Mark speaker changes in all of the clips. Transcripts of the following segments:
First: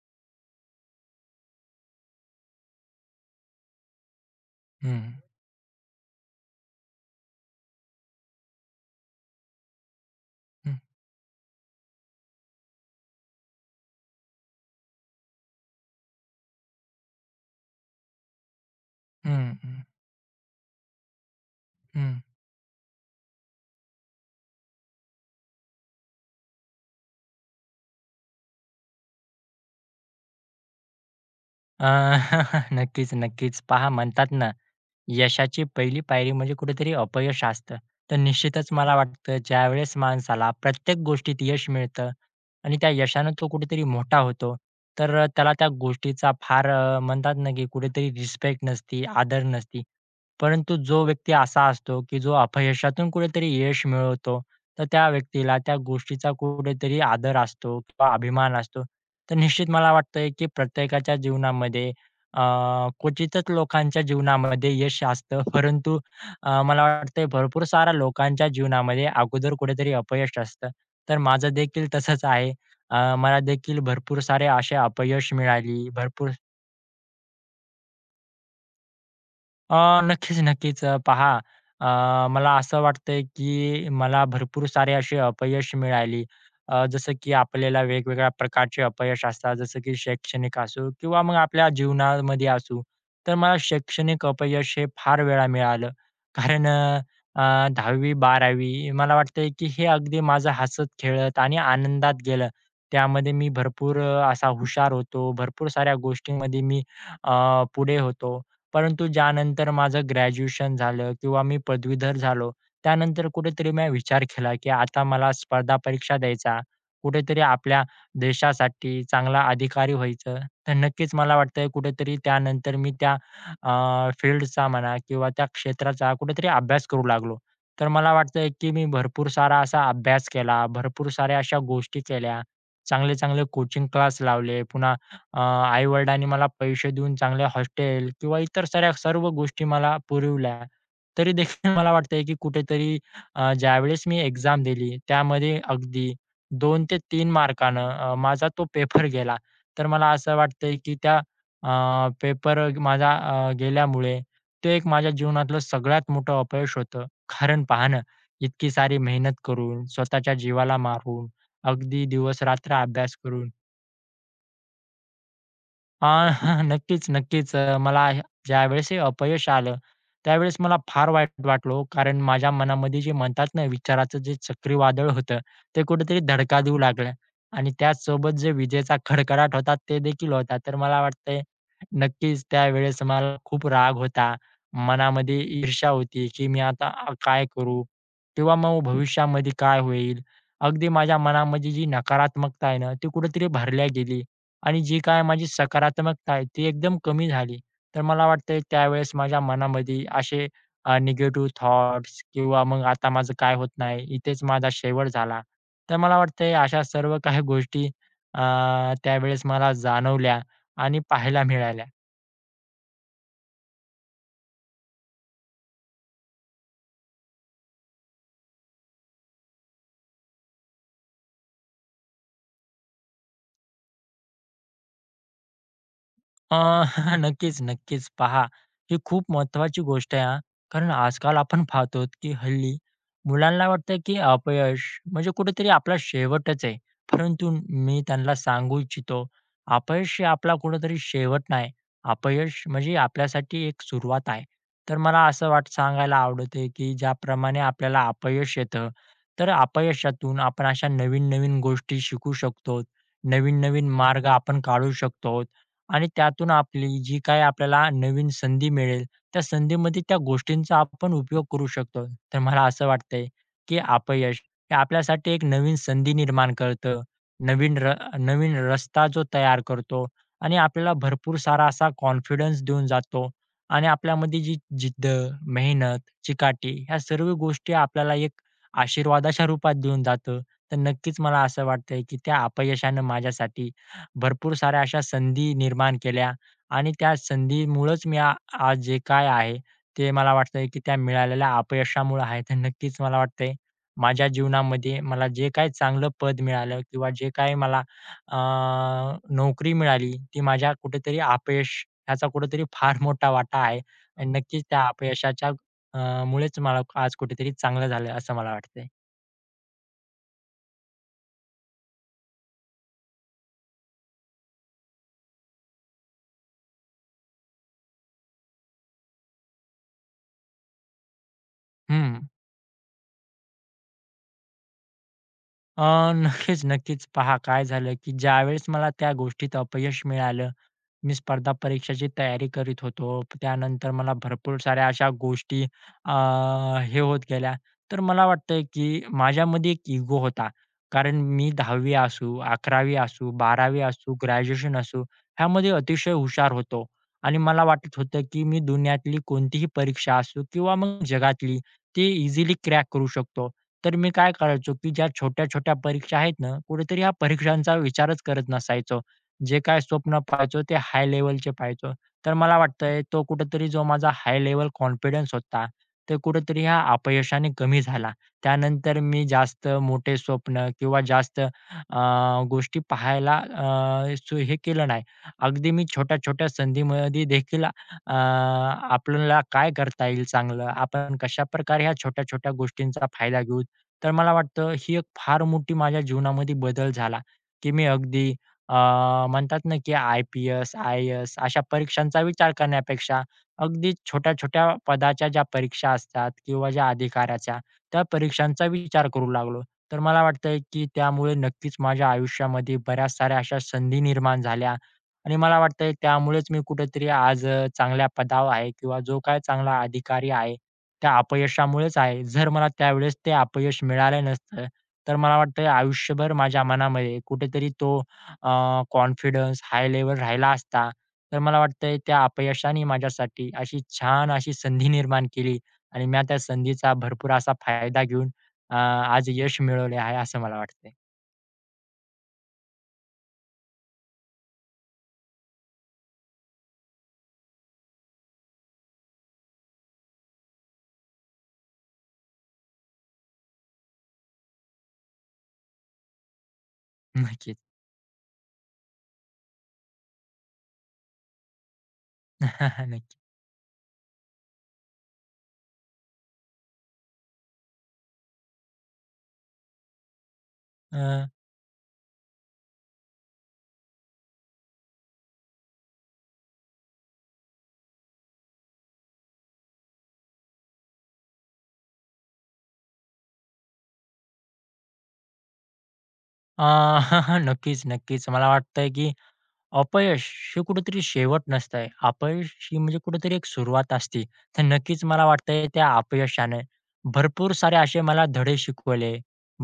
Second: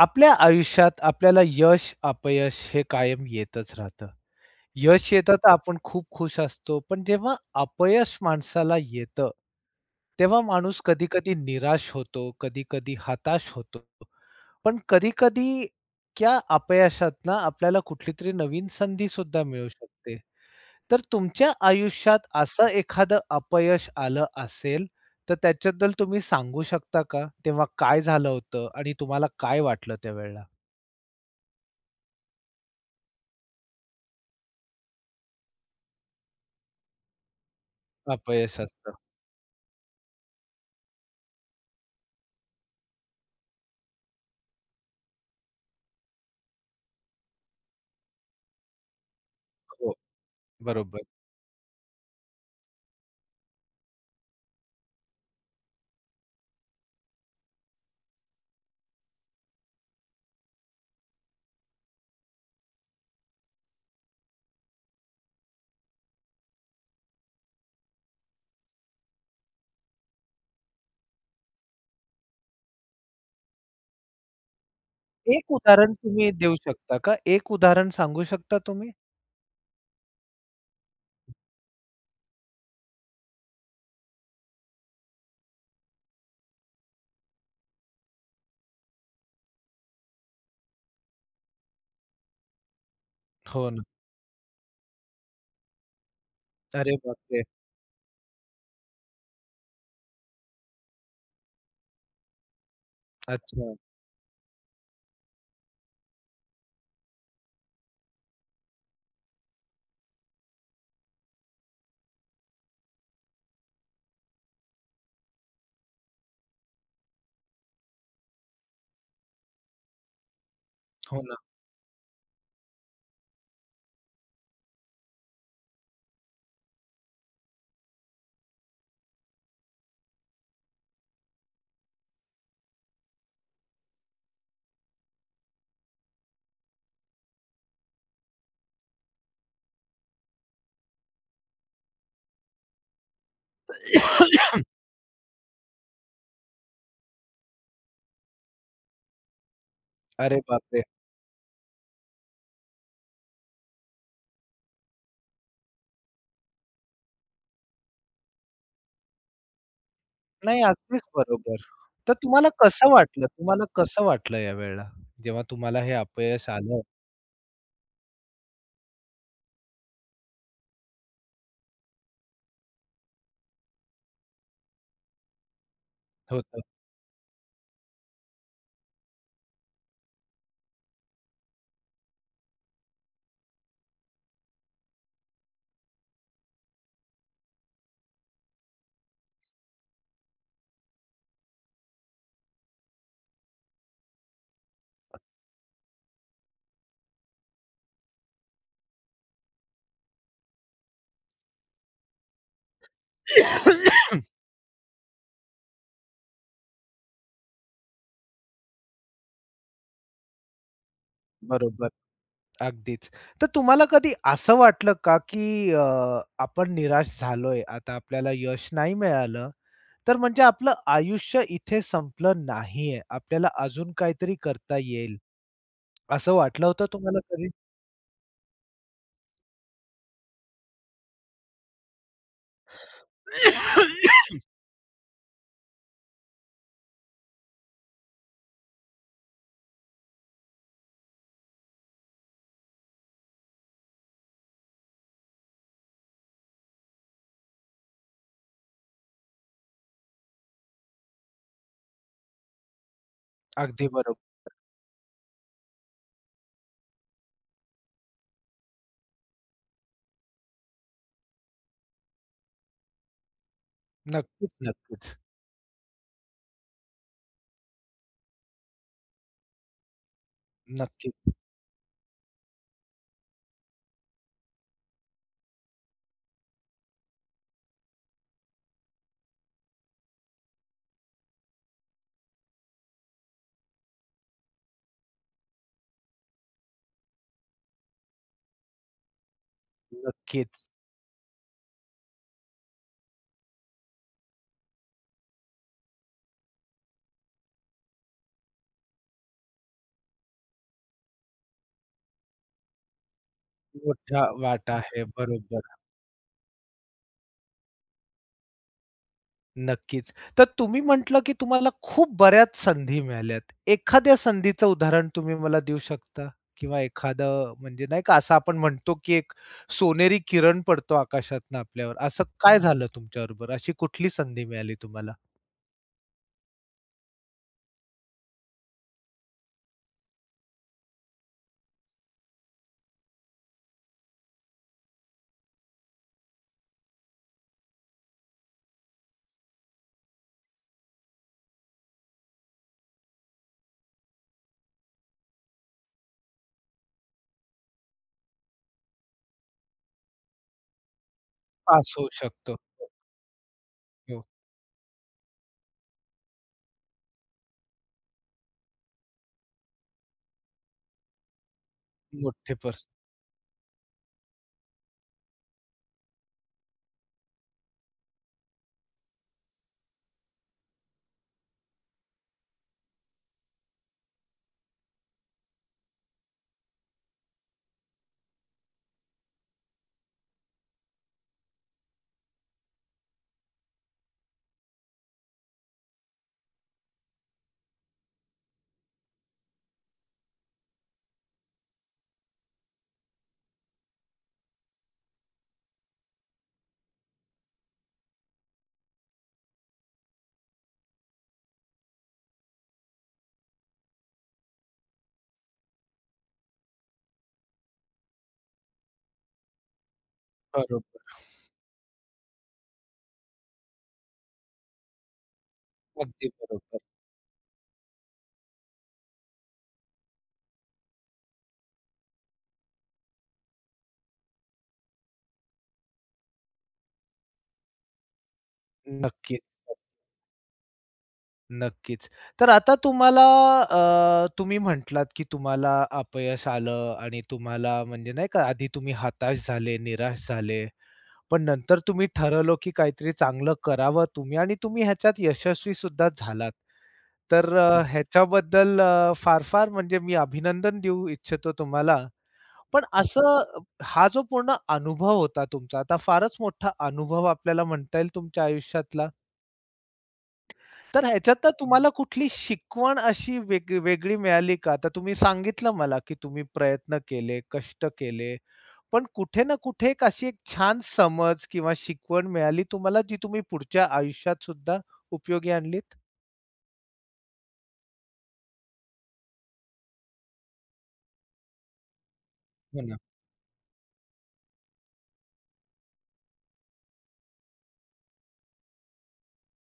Speaker 1: आपल्या आयुष्यात आपल्याला यश, अपयश हे कायम येतच राहतं.
Speaker 2: हं.
Speaker 1: यश येतं, तर आपण खूप खूश असतो, पण जेव्हा अपयश माणसाला येतं, तेव्हा
Speaker 2: हं.
Speaker 1: माणूस कधी-कधी निराश होतो, कधी-कधी हताश होतो. पण कधी-कधी त्या अपयशातून आपल्याला कुठलीतरी नवीन संधीसुद्धा
Speaker 2: हं,
Speaker 1: मिळू
Speaker 2: हं.
Speaker 1: शकते, तर तुमच्या
Speaker 2: हं.
Speaker 1: आयुष्यात असं एखादं अपयश आलं असेल, तर त्याच्याबद्दल तुम्ही सांगू शकता का, तेव्हा काय झालं होतं आणि तुम्हाला काय वाटलं त्यावेळेला?
Speaker 2: अ, नक्कीच-नक्कीच. पहा, म्हणतात ना, यशाची पहिली पायरी म्हणजे कुठेतरी अपयश असतं. तर
Speaker 1: अपयश
Speaker 2: निश्चितच
Speaker 1: असतं.
Speaker 2: मला वाटतं, ज्यावेळेस माणसाला प्रत्येक गोष्टीत यश मिळतं आणि त्या यशाने तो कुठेतरी मोठा होतो, तर अ, त्याला त्या गोष्टीचा फार अ, म्हणतात ना, की कुठेतरी रिस्पेक्ट नसती, आदर नसती.
Speaker 1: हो,
Speaker 2: परंतु जो
Speaker 1: बरोबर.
Speaker 2: व्यक्ती असा असतो, की जो अपयशातून कुठेतरी यश मिळवतो, तर त्या व्यक्तीला त्या गोष्टीचा कुठेतरी आदर असतो किंवा अभिमान असतो. तर निश्चित मला वाटतंय, की प्रत्येकाच्या जीवनामध्ये अ, क्वचितच लोकांच्या जीवनामध्ये यश असतं, परंतु अ, मला वाटतंय भरपूर साऱ्या लोकांच्या जीवनामध्ये अगोदर कुठेतरी अपयश असतं, तर माझं देखील तसंच आहे. अ, मलादेखील भरपूर सारे असे अपयश
Speaker 1: एक
Speaker 2: मिळाली,
Speaker 1: उदाहरण
Speaker 2: भरपूर
Speaker 1: तुम्ही देऊ शकता का? एक उदाहरण सांगू शकता तुम्ही?
Speaker 2: अ, नक्कीच-नक्कीच. अ, पहा,
Speaker 1: [unintelligible]
Speaker 2: अ, मला असं वाटतं आहे, की मला भरपूर सारे असे अपयश मिळाली. अ, जसं की आपल्याला वेगवेगळ्या प्रकारचे अपयश असतात. जसं की शैक्षणिक असो, किंवा मग आपल्या जीवनामध्ये असू. तर मला
Speaker 1: हो ना.
Speaker 2: शैक्षणिक अपयश हे फार वेळा मिळालं, कारण
Speaker 1: अरे
Speaker 2: अ अ,
Speaker 1: बापरे!
Speaker 2: 10वी 12वी मला वाटतं आहे, की हे अगदी माझं हसत, खेळत आणि आनंदात गेलं. त्यामध्ये मी
Speaker 1: अच्छा.
Speaker 2: भरपूर अ, असा हुशार होतो, भरपूर साऱ्या गोष्टींमध्ये मी अ, पुढे होतो. परंतु ज्यानंतर माझं ग्रॅज्युएशन झालं, किंवा मी पदवीधर झालो. त्यानंतर कुठेतरी मी विचार केला, की आता मला स्पर्धा परीक्षा द्यायचा. कुठेतरी आपल्या देशासाठी चांगला अधिकारी व्हायचं. तर नक्कीच
Speaker 1: हो
Speaker 2: मला
Speaker 1: ना.
Speaker 2: वाटतं आहे, कुठेतरी त्यानंतर मी त्या अ, फील्डचा म्हणा, किंवा त्या क्षेत्राचा कुठेतरी अभ्यास करू लागलो. तर मला वाटतं आहे, की मी भरपूर सारा असा अभ्यास केला, भरपूर साऱ्या अशा गोष्टी केल्या. चांगले-चांगले कोचिंग क्लास लावले. पुन्हा अ, आई-वडिलांनी मला पैसे देऊन चांगले हॉस्टेल, किंवा इतर साऱ्या सर्व गोष्टी मला पुरविल्या. तरीदेखील मला वाटतं आहे, की कुठेतरी अ, ज्यावेळेस मी एक्झाम दिली, त्यामध्ये अगदी, 2 ते 3 मार्काने अ, माझा तो पेपर गेला. तर मला असं
Speaker 1: अरे
Speaker 2: वाटतं आहे,
Speaker 1: बापरे!
Speaker 2: की त्या अ, पेपर माझा अ, गेल्यामुळे, ते एक माझ्या जीवनातलं सगळ्यात मोठं अपयश होतं. कारण पहा ना, इतकी सारी मेहनत करून, स्वतःच्या
Speaker 1: नाही,
Speaker 2: जीवाला
Speaker 1: अगदीच
Speaker 2: मारून,
Speaker 1: बरोबर.
Speaker 2: अगदी
Speaker 1: तर तुम्हाला
Speaker 2: दिवसरात्र
Speaker 1: कसं
Speaker 2: अभ्यास
Speaker 1: वाटलं
Speaker 2: करून
Speaker 1: तुम्हाला कसं वाटलं यावेळेला, जेव्हा तुम्हाला हे
Speaker 2: अ,
Speaker 1: अपयश आलं?
Speaker 2: नक्कीच-नक्कीच. अ, मला हे ज्यावेळेस हे अपयश आलं. त्यावेळेस मला फार वाईट वाटलं हो, कारण माझ्या मनामध्ये जे म्हणतात ना, विचाराचं जे चक्रीवादळ होतं, ते कुठेतरी धडका
Speaker 1: होतं.
Speaker 2: देऊ लागलं. आणि त्याचसोबत जे विजेचा कडकडाट होता, तेदेखील होता. तर मला वाटतं आहे, नक्कीच त्यावेळेस मला खूप राग होता. मनामध्ये ईर्षा होती, की मी आता अ, काय करू, किंवा मग भविष्यामध्ये काय होईल. अगदी माझ्या मनामध्ये जी नकारात्मकता आहे ना, ती कुठेतरी भरल्या गेली आणि जी काय माझी सकारात्मकता आहे, ती एकदम कमी झाली. तर मला वाटतं आहे त्यावेळेस माझ्या मनामध्ये असे अ, निगेटिव्ह थॉट्स, किंवा मग आता माझं काय होत नाही, इथेच माझा शेवट झाला. तर मला वाटतं आहे अशा सर्व काही गोष्टी अ, त्यावेळेस मला जाणवल्या आणि पाहायला मिळाल्या.
Speaker 1: बरोबर, अगदीच. तर तुम्हाला कधी असं वाटलं का, की अ, आपण निराश झालोय. आता आपल्याला यश नाही मिळालं, तर म्हणजे आपलं आयुष्य इथे संपलं नाहीये. आपल्याला अजून काहीतरी करता येईल. असं
Speaker 2: अ,
Speaker 1: वाटलं होतं तुम्हाला कधी?
Speaker 2: नक्कीच-नक्कीच पहा. ही खूप महत्वाची गोष्ट आहे हां. कारण आजकाल आपण पाहतो, की हल्ली मुलांना वाटतं, की अपयश म्हणजे कुठेतरी आपला शेवटच आहे. परंतु मी त्यांना सांगू इच्छितो, अपयश हे आपला कुठेतरी शेवट नाही, अपयश म्हणजे आपल्यासाठी एक सुरुवात आहे. तर मला असं वाट सांगायला आवडते, की ज्याप्रमाणे आपल्याला अपयश येतं, तर अपयशातून आपण अशा नवीन-नवीन गोष्टी शिकू शकतो.
Speaker 1: अगदी
Speaker 2: नवीन-नवीन
Speaker 1: बरोब
Speaker 2: मार्ग आपण काढू शकतो आणि त्यातून आपली जी काही आपल्याला नवीन संधी मिळेल, त्या संधीमध्ये त्या गोष्टींचा आपण उपयोग करू शकतो. तर मला असं वाटतं आहे, की अपयश हे
Speaker 1: नक्कीच-नक्कीच.
Speaker 2: आपल्यासाठी एक नवीन संधी निर्माण करतो. नवीन र नवीन रस्ता जो तयार करतो आणि आपल्याला
Speaker 1: नक्की.
Speaker 2: भरपूर सारा असा कॉन्फिडन्स देऊन जातो. आणि आपल्याला जी जिद्द, मेहनत, चिकाटी, या सर्व गोष्टी आपल्याला एक आशीर्वादाच्या रूपात देऊन जातं. तर नक्कीच, मला असं वाटतं आहे, की त्या अपयशानं माझ्यासाठी भरपूर साऱ्या अशा संधी निर्माण केल्या आणि त्या संधीमुळंच मी आ आज जे काही आहे, ते मला वाटतं
Speaker 1: नक्कीच.
Speaker 2: आहे, की त्या मिळालेल्या अपयशामुळं आहे. तर नक्कीच मला वाटतं आहे, माझ्या जीवनामध्ये मला जे काही चांगलं पद मिळालं, किंवा जे काही मला अ, नोकरी मिळाली, ती माझ्या कुठेतरी अपयश, ह्याचा कुठेतरी फार मोठा वाटा आहे.
Speaker 1: मोठा
Speaker 2: आणि नक्कीच
Speaker 1: वाटा
Speaker 2: त्या
Speaker 1: आहे,
Speaker 2: अपयशाच्या
Speaker 1: बरोबर.
Speaker 2: अ, मुळेच मला आज कुठेतरी चांगलं झालं आहे, असं मला वाटतं आहे.
Speaker 1: नक्कीच. तर तुम्ही म्हटलं, की तुम्हाला खूप बऱ्याच संधी मिळाल्यात. एखाद्या संधीचं उदाहरण तुम्ही मला देऊ शकता किंवा एखादं अ, म्हणजे नाही का असं आपण म्हणतो, की एक सोनेरी किरण पडतो आकाशातून आपल्यावर,
Speaker 2: हं.
Speaker 1: असं काय झालं तुमच्याबरोबर, अशी कुठली संधी मिळाली तुम्हाला?
Speaker 2: अ, नक्कीच-नक्कीच. पहा काय झालं, की ज्यावेळेस मला त्या गोष्टीत अपयश मिळालं, मी स्पर्धा परीक्षेची तयारी करीत होतो. त्यानंतर मला भरपूर साऱ्या अशा गोष्टी अ, हे होत गेल्या. तर मला वाटतंय, की माझ्यामध्ये एक इगो होता कारण मी 10वी असू, 11वी असू, 12वी असू, ग्रॅज्युएशन असू. ह्यामध्ये अतिशय हुशार होतो आणि मला वाटत होतं, की मी दुनियातली कोणतीही परीक्षा असू किंवा मग जगातली,
Speaker 1: पास
Speaker 2: ती
Speaker 1: होऊ
Speaker 2: इझिली
Speaker 1: शकतो.
Speaker 2: क्रॅक करू शकतो. तर मी
Speaker 1: हो.
Speaker 2: काय करायचो, की ज्या छोट्या-छोट्या परीक्षा आहेत ना, कुठेतरी या परीक्षांचा विचारच करत नसायचो. जे काय स्वप्न पहायचो, ते हाय लेव्हलचे पहायचो. तर
Speaker 1: मोठे
Speaker 2: मला
Speaker 1: पर्स.
Speaker 2: वाटतंय, तो कुठेतरी जो माझा हाय लेव्हल कॉन्फिडन्स होता, ते कुठेतरी या अपयशाने कमी झाला. त्यानंतर मी जास्त मोठे स्वप्न किंवा जास्त अ, गोष्टी पाहायला अ, स हे केलं नाही. अगदी मी छोट्या-छोट्या संधीमध्ये देखील अ, आपल्याला काय करता येईल चांगलं, आपण कशाप्रकारे ह्या छोट्या-छोट्या गोष्टींचा फायदा घेऊ, तर मला वाटतं ही एक फार मोठी माझ्या जीवनामध्ये बदल झाला, की मी अगदी अ, म्हणतात ना, की आय-पी-एस, आय-ए-एस अशा परीक्षांचा विचार करण्यापेक्षा अगदी छोट्या-छोट्या पदाच्या ज्या परीक्षा असतात किंवा ज्या अधिकाराच्या, त्या परीक्षांचा विचार करू लागलो. तर मला वाटतंय, की त्यामुळे नक्कीच माझ्या आयुष्यामध्ये बऱ्याच साऱ्या अशा संधी निर्माण झाल्या आणि मला वाटतंय त्यामुळेच मी कुठेतरी आज अ, चांगल्या पदावर आहे किंवा जो काही चांगला अधिकारी आहे,
Speaker 1: बरोबर.
Speaker 2: त्या अपयशामुळेच आहे. जर मला त्यावेळेस ते अपयश मिळालं नसतं, तर मला वाटतंय
Speaker 1: अगदी
Speaker 2: आयुष्यभर माझ्या
Speaker 1: बरोबर.
Speaker 2: मनामध्ये कुठेतरी तो अ, कॉन्फिडन्स हाय लेव्हल राहिला असता, तर मला वाटतंय त्या अपयशाने माझ्यासाठी अशी छान अशी संधी निर्माण केली आणि मी त्या संधीचा भरपूर असा फायदा घेऊन अ, आज
Speaker 1: नक्कीच.
Speaker 2: यश मिळवले आहे, असं मला वाटतंय.
Speaker 1: नक्कीच. तर आता तुम्हाला अ, तुम्ही म्हटलात की तुम्हाला अपयश आलं आणि तुम्हाला म्हणजे नाही का आधी तुम्ही हताश झाले, निराश झाले. पण नंतर तुम्ही ठरवलं की काहीतरी चांगलं करावं तुम्ही आणि तुम्ही ह्याच्यात यशस्वीसुद्धा झालात.
Speaker 2: नक्कीच.
Speaker 1: तर अ, ह्याच्याबद्दल अ, फार-फार म्हणजे मी अभिनंदन देऊ इच्छितो तुम्हाला, पण
Speaker 2: नक्की.
Speaker 1: असं हा जो पूर्ण अनुभव होता तुमचा, आता फारच मोठा अनुभव आपल्याला म्हणता येईल तुमच्या आयुष्यातला? तर
Speaker 2: हं.
Speaker 1: ह्याच्यातनं तुम्हाला कुठली शिकवण अशी वेग वेगळी मिळाली का, आता तुम्ही सांगितलं मला, की तुम्ही प्रयत्न केले, कष्ट केले, पण कुठे ना कुठे एक अशी एक छान समज किंवा शिकवण मिळाली तुम्हाला जी तुम्ही पुढच्या आयुष्यातसुद्धा उपयोगी आणलीत?
Speaker 2: अ, नक्कीच-नक्कीच. मला वाटतंय की अपयश हे कुठेतरी शेवट नसतंय. अपयश ही
Speaker 1: हो ना.
Speaker 2: म्हणजे कुठेतरी एक सुरुवात असते. तर नक्कीच मला वाटतंय, त्या अपयशाने भरपूर सारे असे मला धडे शिकवले,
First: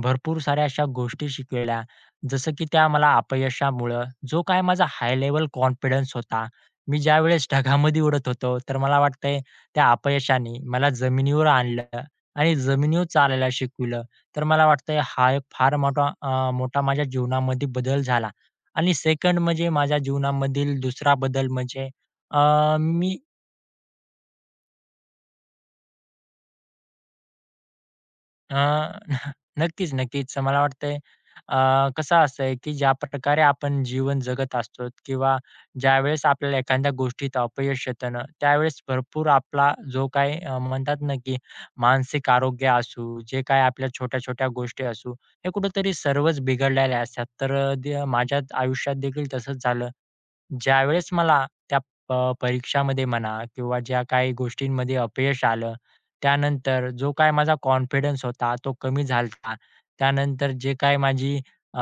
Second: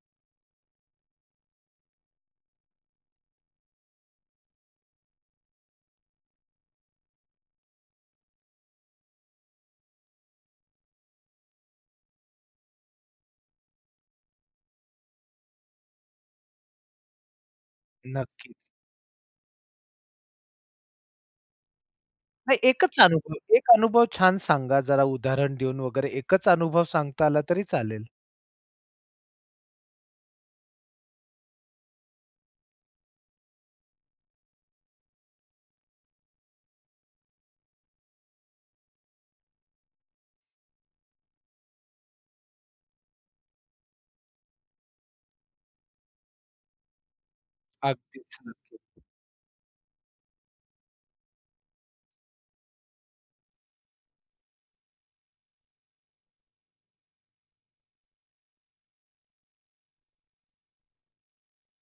Speaker 2: भरपूर साऱ्या अशा गोष्टी शिकवल्या. जसं की त्या मला अपयशामुळं जो काही माझा हाय लेव्हल कॉन्फिडन्स होता, मी ज्यावेळेस ढगामध्ये उडत होतो, तर मला वाटतंय, त्या अपयशाने मला जमिनीवर आणलं आणि जमिनीवर चालायला शिकवलं. तर मला वाटतंय हा एक फार मोठा अ, मोठा माझ्या जीवनामध्ये बदल झाला
Speaker 1: नक्कीच.
Speaker 2: आणि सेकंड म्हणजे माझ्या जीवनामधील दुसरा बदल म्हणजे अ,
Speaker 1: नाही, एकच
Speaker 2: मी
Speaker 1: अनुभव. एक अनुभव छान सांगा जरा उदाहरण देऊन वगैरे. एकच अनुभव सांगता आला तरी चालेल.
Speaker 2: अ, नक्कीच-नक्कीच. मला वाटतंय, अ, कसं असतंय की ज्या प प्रकारे आपण जीवन जगत असतो किंवा ज्यावेळेस आपल्याला एखाद्या गोष्टीत अपयश येतं ना, त्यावेळेस भरपूर आपला जो काही अ, म्हणतात ना, की मानसिक आरोग्य असू, जे काही आपल्या छोट्या-छोट्या गोष्टी असू, हे कुठेतरी सर्वच बिघडलेले असतात. तर द
Speaker 1: अगदीच.
Speaker 2: माझ्याच
Speaker 1: नक्कीच.
Speaker 2: आयुष्यातदेखील तसंच झालं. ज्यावेळेस मला त्या प परीक्षामध्ये म्हणा किंवा ज्या काही गोष्टींमध्ये अपयश आलं. त्यानंतर जो काही माझा कॉन्फिडन्स होता, तो कमी झाला होता. त्यानंतर जे काही माझी अ,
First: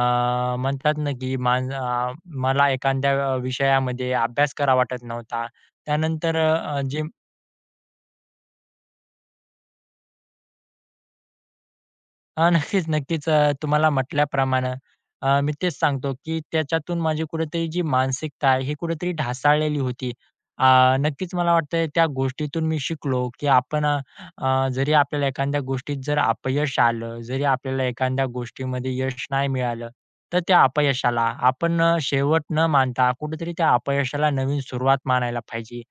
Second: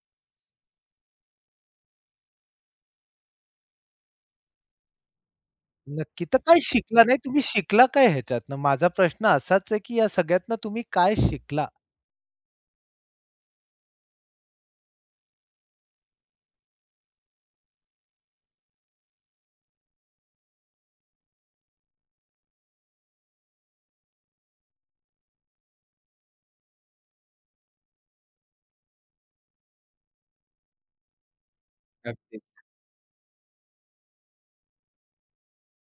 Speaker 2: म्हणतात ना, की माझा अ, मला एखाद्या विषयामध्ये अभ्यास करावा वाटत नव्हता.
Speaker 1: नक्की,
Speaker 2: त्यानंतर
Speaker 1: तर काही
Speaker 2: अ, जे
Speaker 1: शिकला नाही, तुम्ही शिकला काय ह्याच्यातनं? माझा प्रश्न असाच आहे की या सगळ्यातनं तुम्ही काय शिकला?
Speaker 2: अ, नक्कीच-नक्कीच. अ, तुम्हाला म्हटल्याप्रमाणे अ, मी तेच सांगतो, की त्याच्यातून माझी कुठेतरी जी मानसिकता आहे, ही कुठेतरी ढासाळलेली होती. अ, नक्कीच मला वाटतंय त्या गोष्टीतून मी शिकलो, की आपण अ, अ, जरी आपल्याला एखाद्या गोष्टीत जर अपयश आलं, जरी आपल्याला एखाद्या गोष्टीमध्ये यश नाही मिळालं. तर त्या अपयशाला आपण अ,
Speaker 1: नक्कीच.
Speaker 2: शेवट न मानता, कुठेतरी त्या अपयशाला नवीन सुरुवात मानायला पाहिजे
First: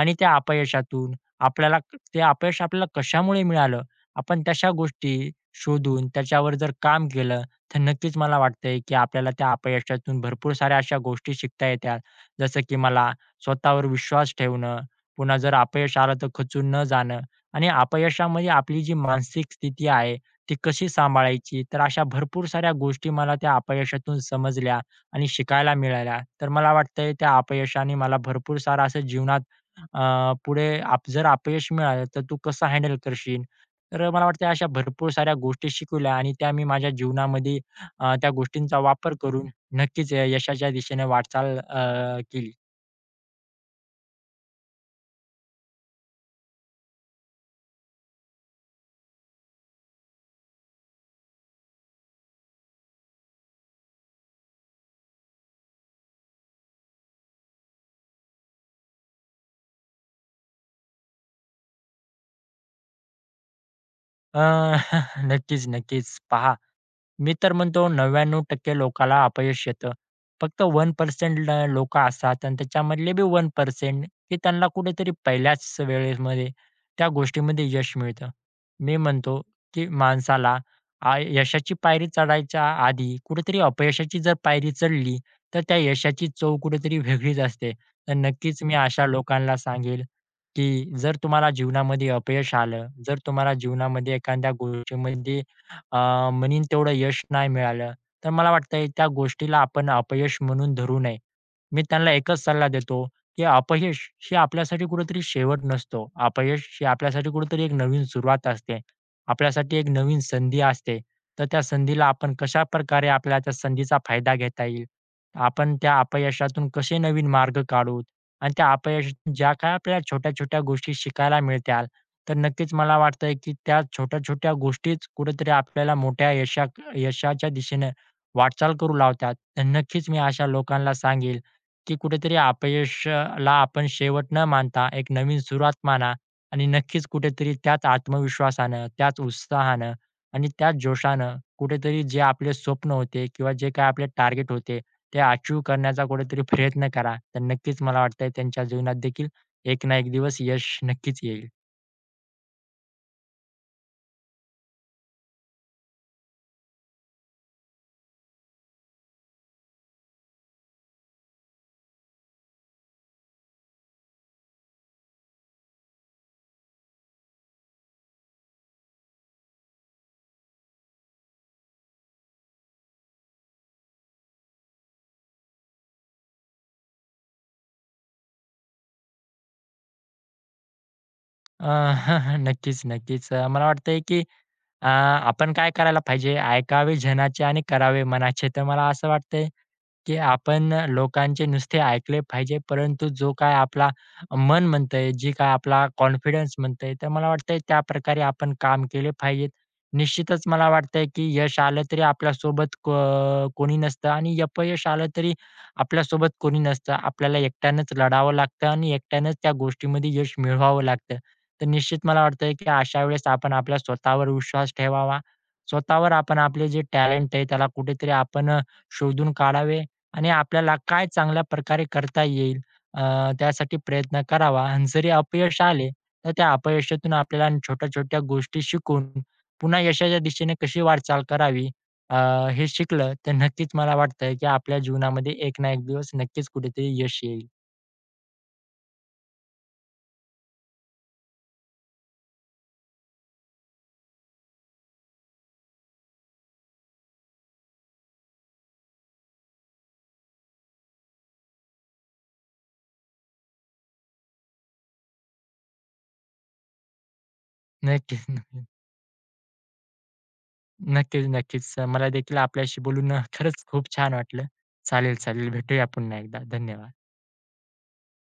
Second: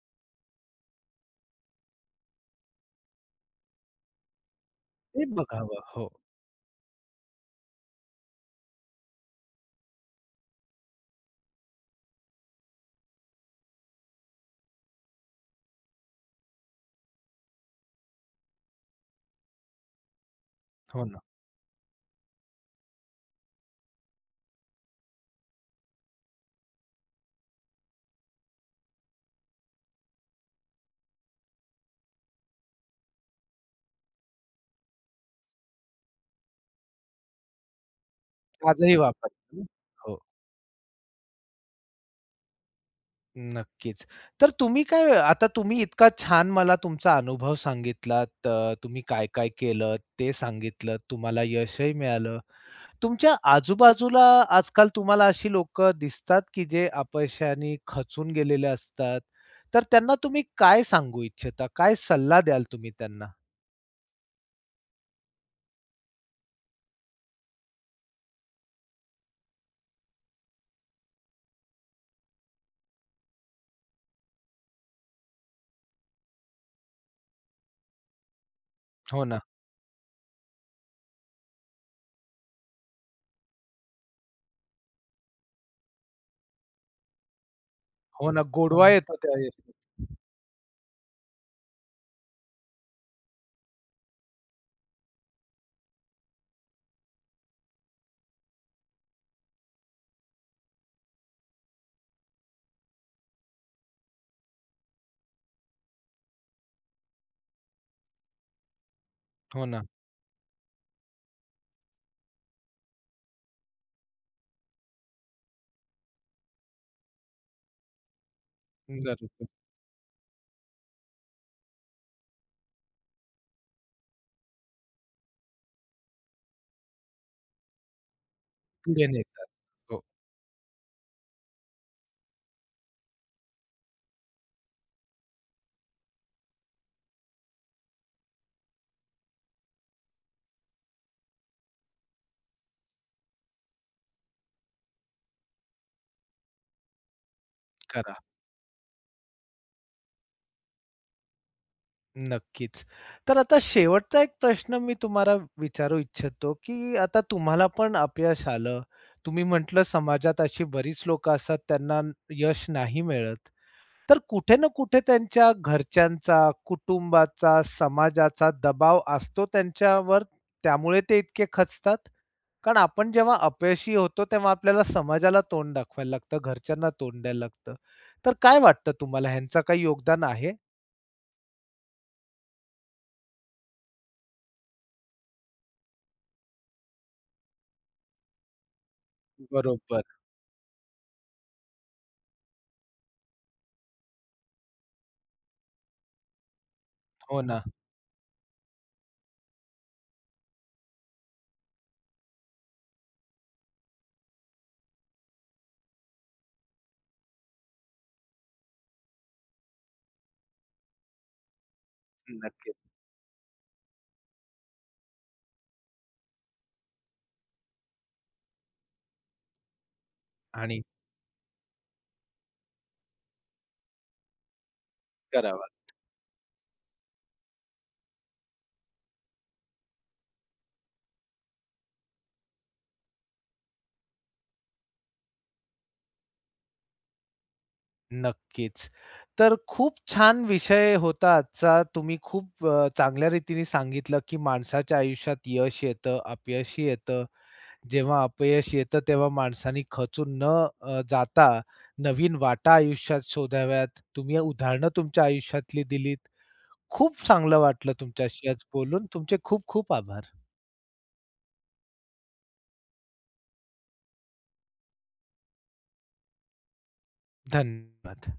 Speaker 2: आणि त्या अपयशातून आपल्याला ते अपयश आपल्याला कशामुळे मिळालं, आपण तशा
Speaker 1: हे
Speaker 2: गोष्टी
Speaker 1: बघावं.
Speaker 2: शोधून
Speaker 1: हो.
Speaker 2: त्याच्यावर जर काम केलं, तर नक्कीच मला वाटतंय की आपल्याला त्या अपयशातून भरपूर साऱ्या अशा गोष्टी शिकता येतात. जसं की मला स्वतःवर विश्वास ठेवणं, पुन्हा जर अपयश आलं, तर खचून न जाणं आणि अपयशामध्ये आपली जी मानसिक स्थिती आहे, ती कशी
Speaker 1: हो ना.
Speaker 2: सांभाळायची? तर अशा भरपूर साऱ्या गोष्टी मला त्या अपयशातून समजल्या आणि शिकायला मिळाल्या. तर मला वाटतंय त्या अपयशाने मला भरपूर सारं असं जीवनात अ, पुढे जर अपयश मिळालं, तर तू कसं हँडल करशील? तर अ, मला वाटतंय अशा भरपूर साऱ्या गोष्टी शिकवल्या आणि त्या मी माझ्या जीवनामध्ये अ, त्या गोष्टींचा
Speaker 1: आजही
Speaker 2: वापर
Speaker 1: वापरता
Speaker 2: करून
Speaker 1: तुम्ही.
Speaker 2: नक्कीच
Speaker 1: हो.
Speaker 2: यशाच्या दिशेने वाटचाल अ, केली.
Speaker 1: नक्कीच, तर तुम्ही काय अ, आता तुम्ही इतका छान मला तुमचा अनुभव सांगितलात. अ, तुम्ही काय-काय केलंत, ते सांगितलंत. तुम्हाला यशही मिळालं, तुमच्या आजूबाजूला आजकाल तुम्हाला अशी लोक दिसतात, की जे अपयशाने खचून गेलेले असतात. तर त्यांना तुम्ही काय सांगू इच्छिता, काय सल्ला द्याल तुम्ही त्यांना?
Speaker 2: अ, नक्कीच नक्कीच. पहा, मी तर म्हणतो 99% लोकाला अपयश येतं. फक्त 1% ल लोकं असतात आणि त्याच्यामधले बी 1% की त्यांना कुठेतरी पहिल्याच वेळेमध्ये, त्या गोष्टीमध्ये यश मिळतं. मी
Speaker 1: हो
Speaker 2: म्हणतो
Speaker 1: ना.
Speaker 2: की माणसाला आय यशाची पायरी चढायच्या आधी, कुठेतरी अपयशाची जर पायरी चढली, तर त्या यशाची चव कुठेतरी वेगळीच असते. तर
Speaker 1: हो ना,
Speaker 2: नक्कीच मी
Speaker 1: गोडवा
Speaker 2: अशा
Speaker 1: येतो त्या
Speaker 2: लोकांना
Speaker 1: यशात.
Speaker 2: सांगेन, की जर तुम्हाला जीवनामध्ये अपयश आलं, जर तुम्हाला जीवनामध्ये एखाद्या गोष्टीमध्ये अ, म्हणीन तेवढं यश नाही मिळालं. तर मला वाटतंय त्या गोष्टीला आपण अपयश म्हणून धरू नये. मी त्यांना एकच सल्ला देतो, की अपयश हे आपल्यासाठी कुठेतरी शेवट नसतो. अपयश ही आपल्यासाठी कुठेतरी एक नवीन सुरुवात असते.
Speaker 1: हो
Speaker 2: आपल्यासाठी
Speaker 1: ना.
Speaker 2: एक नवीन संधी असते. तर त्या संधीला आपण कशाप्रकारे आपल्याला त्या संधीचा फायदा घेता येईल. आपण त्या अपयशातून कसे नवीन मार्ग काढूत आणि त्या अपयशातून
Speaker 1: [unintelligible]
Speaker 2: ज्या काही आपल्याला छोट्या-छोट्या गोष्टी शिकायला मिळतील. तर नक्कीच मला वाटतंय की त्या छोट्या-छोट्या गोष्टीच कुठेतरी आपल्याला मोठ्या यशात यशाच्या दिशेने वाटचाल करू
Speaker 1: पुढे
Speaker 2: लावतात.
Speaker 1: नेतात.
Speaker 2: तर
Speaker 1: हो.
Speaker 2: नक्कीच मी अशा लोकांना सांगेल की कुठेतरी अपयश अ, ला, आपण शेवट न मानता एक नवीन सुरुवात माना आणि नक्कीच कुठेतरी त्याच आत्मविश्वासानं, त्याच उत्साहानं, आणि त्याच जोशानं, कुठेतरी जे आपले स्वप्न होते किंवा जे काही आपले टार्गेट होते, ते अचीव्ह करण्याचा कुठेतरी प्रयत्न करा. तर नक्कीच मला
Speaker 1: करा.
Speaker 2: वाटतंय, त्यांच्या जीवनात देखील एक ना एक दिवस यश नक्कीच येईल.
Speaker 1: नक्कीच. तर आता शेवटचा एक प्रश्न मी तुम्हाला विचारू इच्छितो की अ, आता तुम्हाला पण अपयश आलं, तुम्ही म्हटलं समाजात अशी बरीच लोकं असतात त्यांना यश नाही मिळत. तर कुठे ना कुठे त्यांच्या घरच्यांचा, कुटुंबाचा, समाजाचा दबाव असतो त्यांच्यावर, त्यामुळे ते इतके खचतात? कारण आपण जेव्हा अपयशी होतो. तेव्हा आपल्याला समाजाला तोंड दाखवायला लागतं, घरच्यांना तोंड द्यायला लागतं. तर काय वाटतं तुम्हाला ह्यांचा काही योगदान आहे?
Speaker 2: अ, नक्कीच-नक्कीच. अ, मला वाटतंय की अ, आपण काय करायला पाहिजे, "ऐकावे जनाचे आणि करावे मनाचे." तर मला असं वाटतंय
Speaker 1: बरोबर.
Speaker 2: की आपण अ, लोकांचे नुसते ऐकले पाहिजे. परंतु जो काही आपला मन म्हणतंय जी काय आपला कॉन्फिडन्स म्हणतंय? तर मला
Speaker 1: हो
Speaker 2: वाटतंय
Speaker 1: ना.
Speaker 2: त्याप्रकारे आपण काम केले पाहिजेत. निश्चितच मला वाटतंय की यश आलं तरी आपल्यासोबत क कोणी नसतं आणि अपयश आलं तरी आपल्यासोबत कोणी नसतं. आपल्याला एकट्यानेच लढावं लागतं आणि एकट्यानेच त्या गोष्टीमध्ये यश मिळवावं लागतं. तर निश्चित मला वाटतं की
Speaker 1: नक्कीच.
Speaker 2: अशावेळेस आपण आपल्या, स्वतःवर विश्वास ठेवावा. स्वतःवर आपण आपले जे टॅलेंट आहे, त्याला कुठेतरी आपण अ, शोधून काढावे आणि आपल्याला
Speaker 1: आणि
Speaker 2: काय चांगल्याप्रकारे करता येईल अ, त्यासाठी प्रयत्न करावा. अन जरी अपयश आले
Speaker 1: करावाचं.
Speaker 2: तर त्या अपयशातून आपल्याला छोट्या-छोट्या गोष्टी शिकून पुन्हा यशाच्या दिशेने कशी वाटचाल करावी. अ, हे शिकलं तर नक्कीच मला वाटतंय की आपल्या जीवनामध्ये एक ना एक दिवस नक्कीच कुठेतरी यश येईल.
Speaker 1: नक्कीच. तर खूप छान विषय होता आजचा. तुम्ही खूप अ, चांगल्या रीतीने सांगितलं की माणसाच्या आयुष्यात यश येतं, अपयशही येतं. जेव्हा अपयश येतं तेव्हा माणसाने खचून न अ, जाता नवीन वाटा आयुष्यात शोधाव्यात. तुम्ही उदाहरण तुमच्या आयुष्यातली दिलीत. खूप चांगलं वाटलं
Speaker 2: नक्कीच.
Speaker 1: तुमच्याशी आज बोलून. तुमचे खूप खूप आभार!
Speaker 2: नक्कीच-नक्कीच. अ, मला देखील आपल्याशी बोलून अ, खरंच खूप छान वाटलं. चालेल-चालेल भेटूया. पुन्हा एकदा धन्यवाद!
Speaker 1: धन्यवाद!